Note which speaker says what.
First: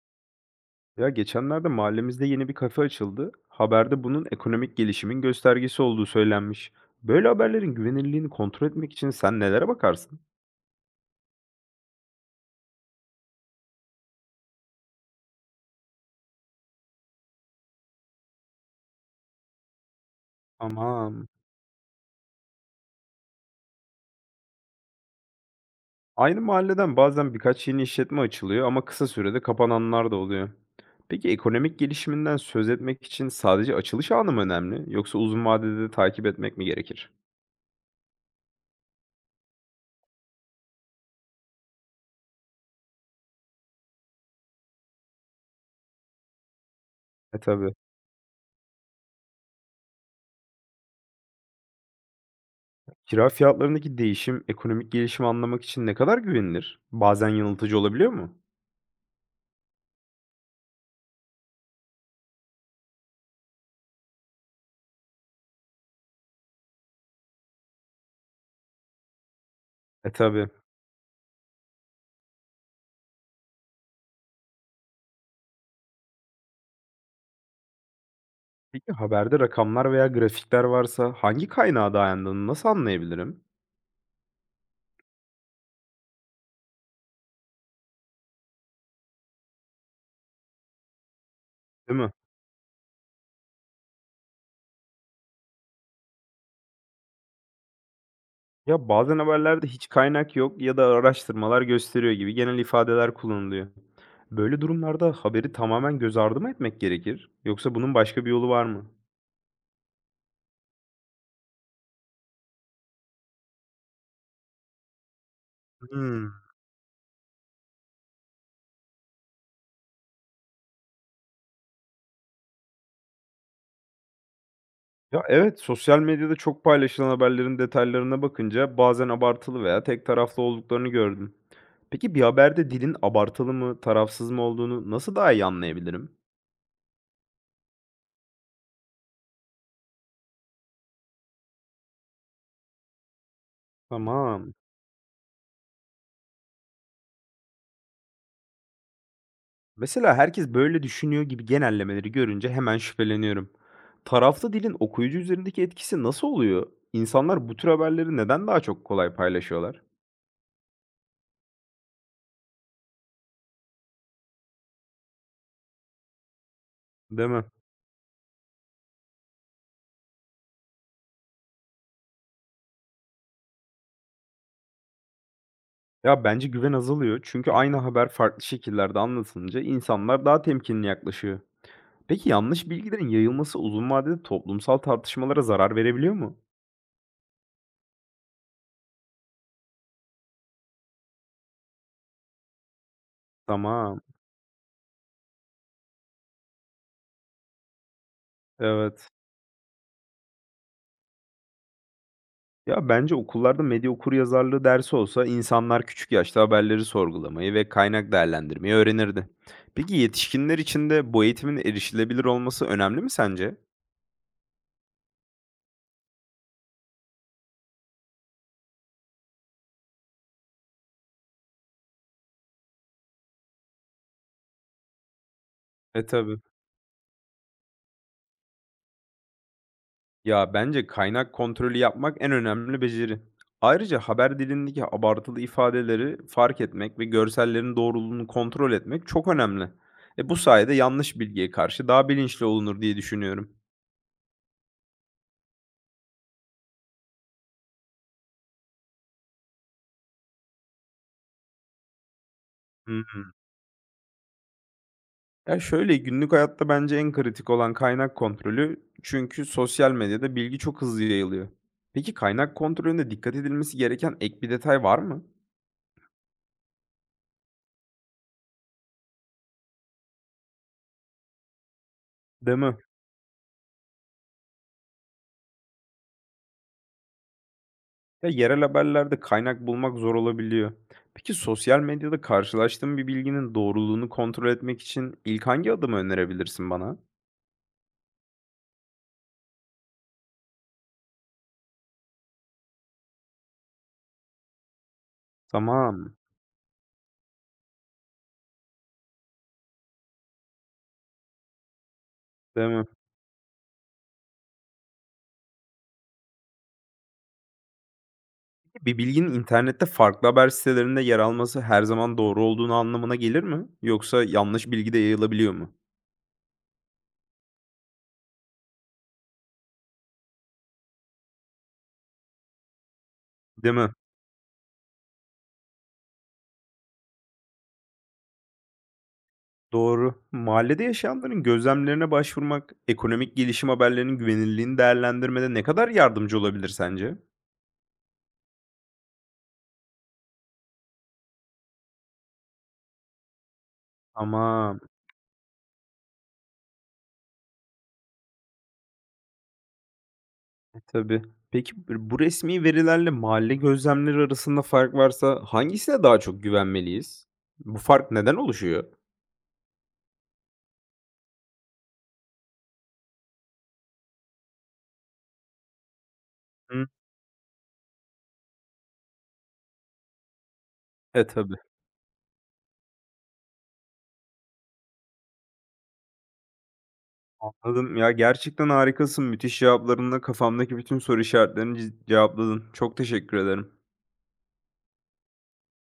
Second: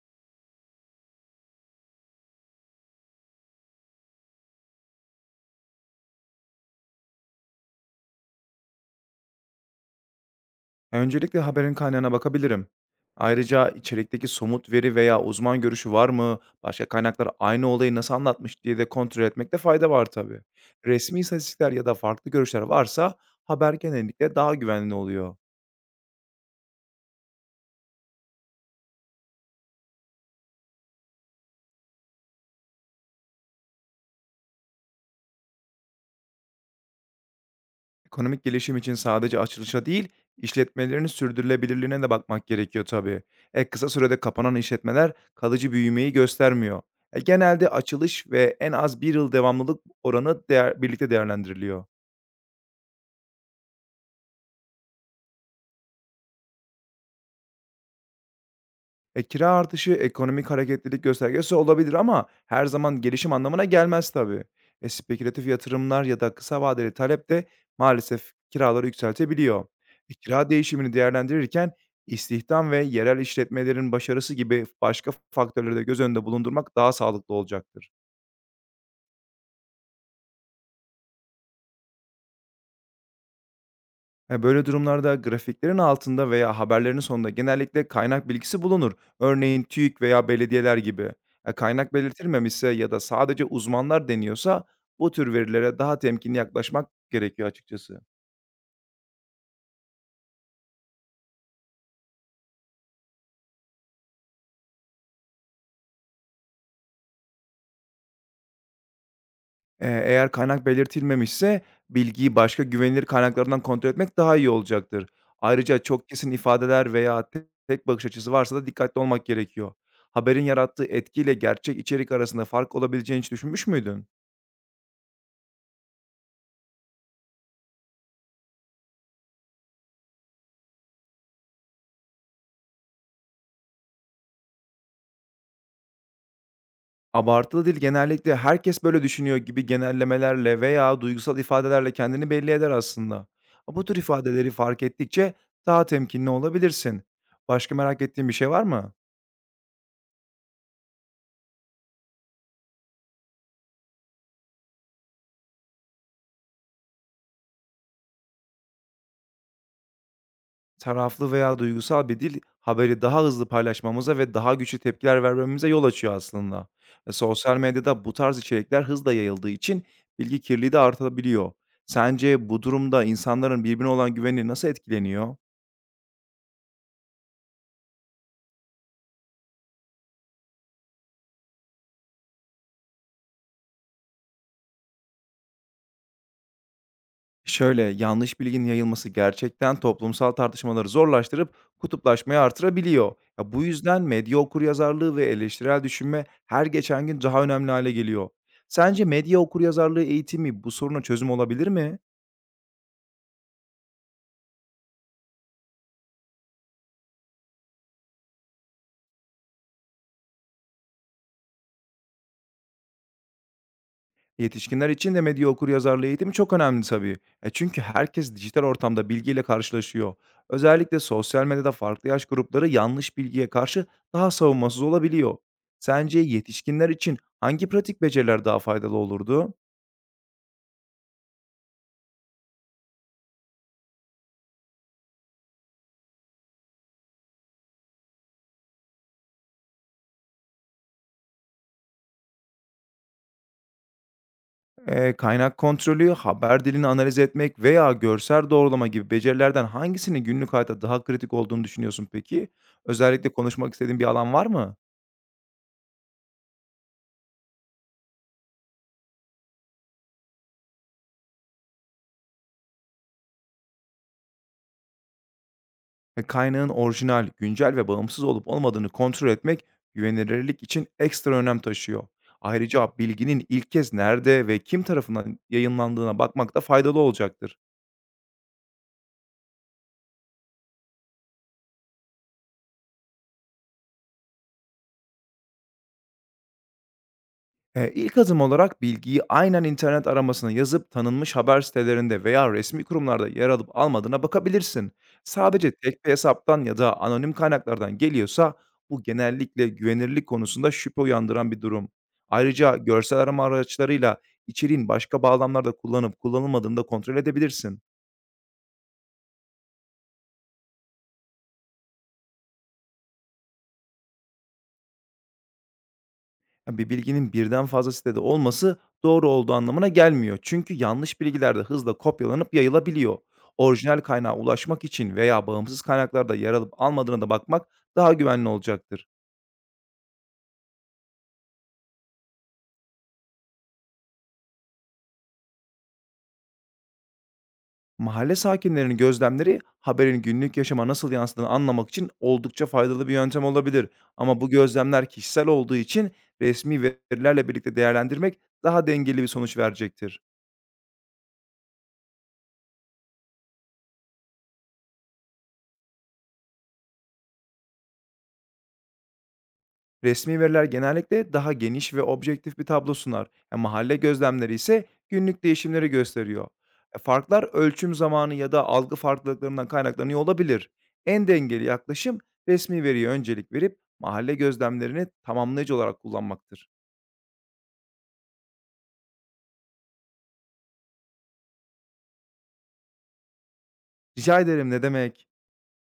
Speaker 1: Ya geçenlerde mahallemizde yeni bir kafe açıldı. Haberde bunun ekonomik gelişimin göstergesi olduğu söylenmiş. Böyle haberlerin güvenilirliğini kontrol etmek için sen nelere bakarsın?
Speaker 2: Öncelikle haberin kaynağına bakabilirim. Ayrıca içerikteki somut veri veya uzman görüşü var mı, başka kaynaklar aynı olayı nasıl anlatmış diye de kontrol etmekte fayda var tabii. Resmi
Speaker 1: Aman.
Speaker 2: istatistikler ya da farklı görüşler varsa haber genellikle daha güvenli oluyor.
Speaker 1: Aynı mahalleden bazen birkaç yeni işletme açılıyor ama kısa sürede kapananlar da oluyor. Peki ekonomik gelişiminden söz etmek için sadece açılış anı mı önemli yoksa uzun vadede de takip etmek mi gerekir?
Speaker 2: Ekonomik gelişim için sadece açılışa değil, işletmelerin sürdürülebilirliğine de bakmak gerekiyor tabii. Kısa sürede kapanan işletmeler kalıcı büyümeyi göstermiyor. Genelde
Speaker 1: Tabii.
Speaker 2: açılış ve en az bir yıl devamlılık oranı değer, birlikte değerlendiriliyor.
Speaker 1: Kira fiyatlarındaki değişim ekonomik gelişimi anlamak için ne kadar güvenilir? Bazen yanıltıcı olabiliyor mu?
Speaker 2: Kira artışı ekonomik hareketlilik göstergesi olabilir ama her zaman gelişim anlamına gelmez tabii. Spekülatif yatırımlar ya da kısa vadeli talep de maalesef kiraları yükseltebiliyor.
Speaker 1: Tabii.
Speaker 2: Kira değişimini değerlendirirken istihdam ve yerel işletmelerin başarısı gibi başka faktörleri de göz önünde bulundurmak daha sağlıklı olacaktır.
Speaker 1: Peki haberde rakamlar veya grafikler varsa hangi kaynağa dayandığını nasıl anlayabilirim?
Speaker 2: Böyle durumlarda grafiklerin altında veya haberlerin sonunda genellikle kaynak bilgisi bulunur. Örneğin TÜİK veya belediyeler gibi. Kaynak
Speaker 1: Değil mi?
Speaker 2: belirtilmemişse ya da sadece uzmanlar deniyorsa bu tür verilere daha temkinli yaklaşmak gerekiyor açıkçası.
Speaker 1: Ya bazen haberlerde hiç kaynak yok ya da araştırmalar gösteriyor gibi genel ifadeler kullanılıyor. Böyle durumlarda haberi tamamen göz ardı mı etmek gerekir? Yoksa bunun başka bir yolu var mı?
Speaker 2: Eğer kaynak belirtilmemişse bilgiyi başka güvenilir kaynaklardan kontrol etmek daha iyi olacaktır. Ayrıca çok
Speaker 1: Hmm.
Speaker 2: kesin ifadeler veya tek bakış açısı varsa da dikkatli olmak gerekiyor. Haberin yarattığı etkiyle gerçek içerik arasında fark olabileceğini hiç düşünmüş müydün?
Speaker 1: Ya evet, sosyal medyada çok paylaşılan haberlerin detaylarına bakınca bazen abartılı veya tek taraflı olduklarını gördüm. Peki bir haberde dilin abartılı mı, tarafsız mı olduğunu nasıl daha iyi anlayabilirim?
Speaker 2: Abartılı dil genellikle herkes böyle düşünüyor gibi genellemelerle veya duygusal ifadelerle kendini belli eder aslında. Ama bu tür ifadeleri
Speaker 1: Tamam.
Speaker 2: fark ettikçe daha temkinli olabilirsin. Başka merak ettiğin bir şey var mı?
Speaker 1: Mesela herkes böyle düşünüyor gibi genellemeleri görünce hemen şüpheleniyorum. Taraflı dilin okuyucu üzerindeki etkisi nasıl oluyor? İnsanlar bu tür haberleri neden daha çok kolay paylaşıyorlar?
Speaker 2: Taraflı veya duygusal bir dil haberi daha hızlı paylaşmamıza ve daha güçlü tepkiler vermemize yol açıyor aslında.
Speaker 1: Değil mi?
Speaker 2: Sosyal medyada bu tarz içerikler hızla yayıldığı için bilgi kirliliği de artabiliyor. Sence bu durumda insanların birbirine olan güveni nasıl etkileniyor?
Speaker 1: Ya bence güven azalıyor çünkü aynı haber farklı şekillerde anlatılınca insanlar daha temkinli yaklaşıyor. Peki yanlış bilgilerin yayılması uzun vadede toplumsal tartışmalara zarar verebiliyor mu?
Speaker 2: Şöyle, yanlış bilginin yayılması gerçekten toplumsal tartışmaları zorlaştırıp kutuplaşmayı artırabiliyor. Ya bu
Speaker 1: Tamam.
Speaker 2: yüzden medya okuryazarlığı ve eleştirel düşünme her geçen gün daha önemli hale geliyor. Sence
Speaker 1: Evet.
Speaker 2: medya okuryazarlığı eğitimi bu soruna çözüm olabilir mi?
Speaker 1: Ya, bence okullarda medya okuryazarlığı dersi olsa insanlar küçük yaşta haberleri sorgulamayı ve kaynak değerlendirmeyi öğrenirdi. Peki yetişkinler için de bu eğitimin erişilebilir olması önemli mi sence?
Speaker 2: Yetişkinler için de medya okuryazarlığı eğitimi çok önemli tabii. E çünkü herkes dijital ortamda bilgiyle karşılaşıyor. Özellikle sosyal medyada farklı yaş grupları yanlış bilgiye karşı daha savunmasız olabiliyor. Sence
Speaker 1: Tabii.
Speaker 2: yetişkinler için hangi pratik beceriler daha faydalı olurdu?
Speaker 1: Ya bence kaynak kontrolü yapmak en önemli beceri. Ayrıca haber dilindeki abartılı ifadeleri fark etmek ve görsellerin doğruluğunu kontrol etmek çok önemli. Bu sayede yanlış bilgiye karşı daha bilinçli olunur diye düşünüyorum.
Speaker 2: Kaynak kontrolü, haber dilini analiz etmek veya görsel doğrulama gibi becerilerden hangisinin günlük hayatta daha kritik olduğunu düşünüyorsun peki?
Speaker 1: Hı.
Speaker 2: Özellikle konuşmak istediğin bir alan var mı?
Speaker 1: Ya, şöyle, günlük hayatta bence en kritik olan kaynak kontrolü. Çünkü sosyal medyada bilgi çok hızlı yayılıyor. Peki kaynak kontrolünde dikkat edilmesi gereken ek bir detay var mı?
Speaker 2: Kaynağın orijinal, güncel ve bağımsız olup olmadığını kontrol etmek güvenilirlik için ekstra önem taşıyor.
Speaker 1: Değil mi?
Speaker 2: Ayrıca bilginin ilk kez nerede ve kim tarafından yayınlandığına bakmak da faydalı olacaktır.
Speaker 1: Ya, yerel haberlerde kaynak bulmak zor olabiliyor. Peki sosyal medyada karşılaştığın bir bilginin doğruluğunu kontrol etmek için ilk hangi adımı önerebilirsin bana?
Speaker 2: İlk adım olarak bilgiyi aynen internet aramasına yazıp tanınmış haber sitelerinde veya resmi kurumlarda yer alıp almadığına bakabilirsin. Sadece tek bir
Speaker 1: Tamam,
Speaker 2: hesaptan ya da anonim kaynaklardan geliyorsa bu genellikle güvenirlik konusunda şüphe uyandıran bir durum.
Speaker 1: değil
Speaker 2: Ayrıca
Speaker 1: mi?
Speaker 2: görsel arama araçlarıyla içeriğin başka bağlamlarda kullanıp kullanılmadığını da kontrol edebilirsin.
Speaker 1: Bir bilginin internette farklı haber sitelerinde yer alması her zaman doğru olduğunu anlamına gelir mi? Yoksa yanlış bilgi de yayılabiliyor mu?
Speaker 2: Ya, bir bilginin birden fazla sitede olması doğru olduğu anlamına gelmiyor. Çünkü yanlış bilgiler de hızla kopyalanıp yayılabiliyor.
Speaker 1: Değil mi?
Speaker 2: Orijinal kaynağa ulaşmak için veya bağımsız kaynaklarda yer alıp almadığına da bakmak daha güvenli olacaktır.
Speaker 1: Doğru. Mahallede yaşayanların gözlemlerine başvurmak, ekonomik gelişim haberlerinin güvenilirliğini değerlendirmede ne kadar yardımcı olabilir sence?
Speaker 2: Mahalle sakinlerinin gözlemleri haberin günlük yaşama nasıl yansıdığını anlamak için oldukça faydalı bir yöntem olabilir. Ama bu
Speaker 1: Ama
Speaker 2: gözlemler kişisel olduğu için resmi verilerle birlikte değerlendirmek daha dengeli bir sonuç verecektir.
Speaker 1: tabii. Peki bu resmi verilerle mahalle gözlemleri arasında fark varsa hangisine daha çok güvenmeliyiz? Bu fark neden oluşuyor?
Speaker 2: Resmi veriler genellikle daha geniş ve objektif bir tablo sunar. Mahalle gözlemleri ise günlük değişimleri gösteriyor.
Speaker 1: Hı.
Speaker 2: Farklar ölçüm zamanı ya da algı farklılıklarından kaynaklanıyor olabilir. En
Speaker 1: Tabii.
Speaker 2: dengeli yaklaşım resmi veriye öncelik verip mahalle gözlemlerini tamamlayıcı olarak kullanmaktır.
Speaker 1: Anladım. Ya gerçekten harikasın. Müthiş cevaplarınla kafamdaki bütün soru işaretlerini cevapladın. Çok teşekkür ederim.
Speaker 2: Rica ederim ne demek?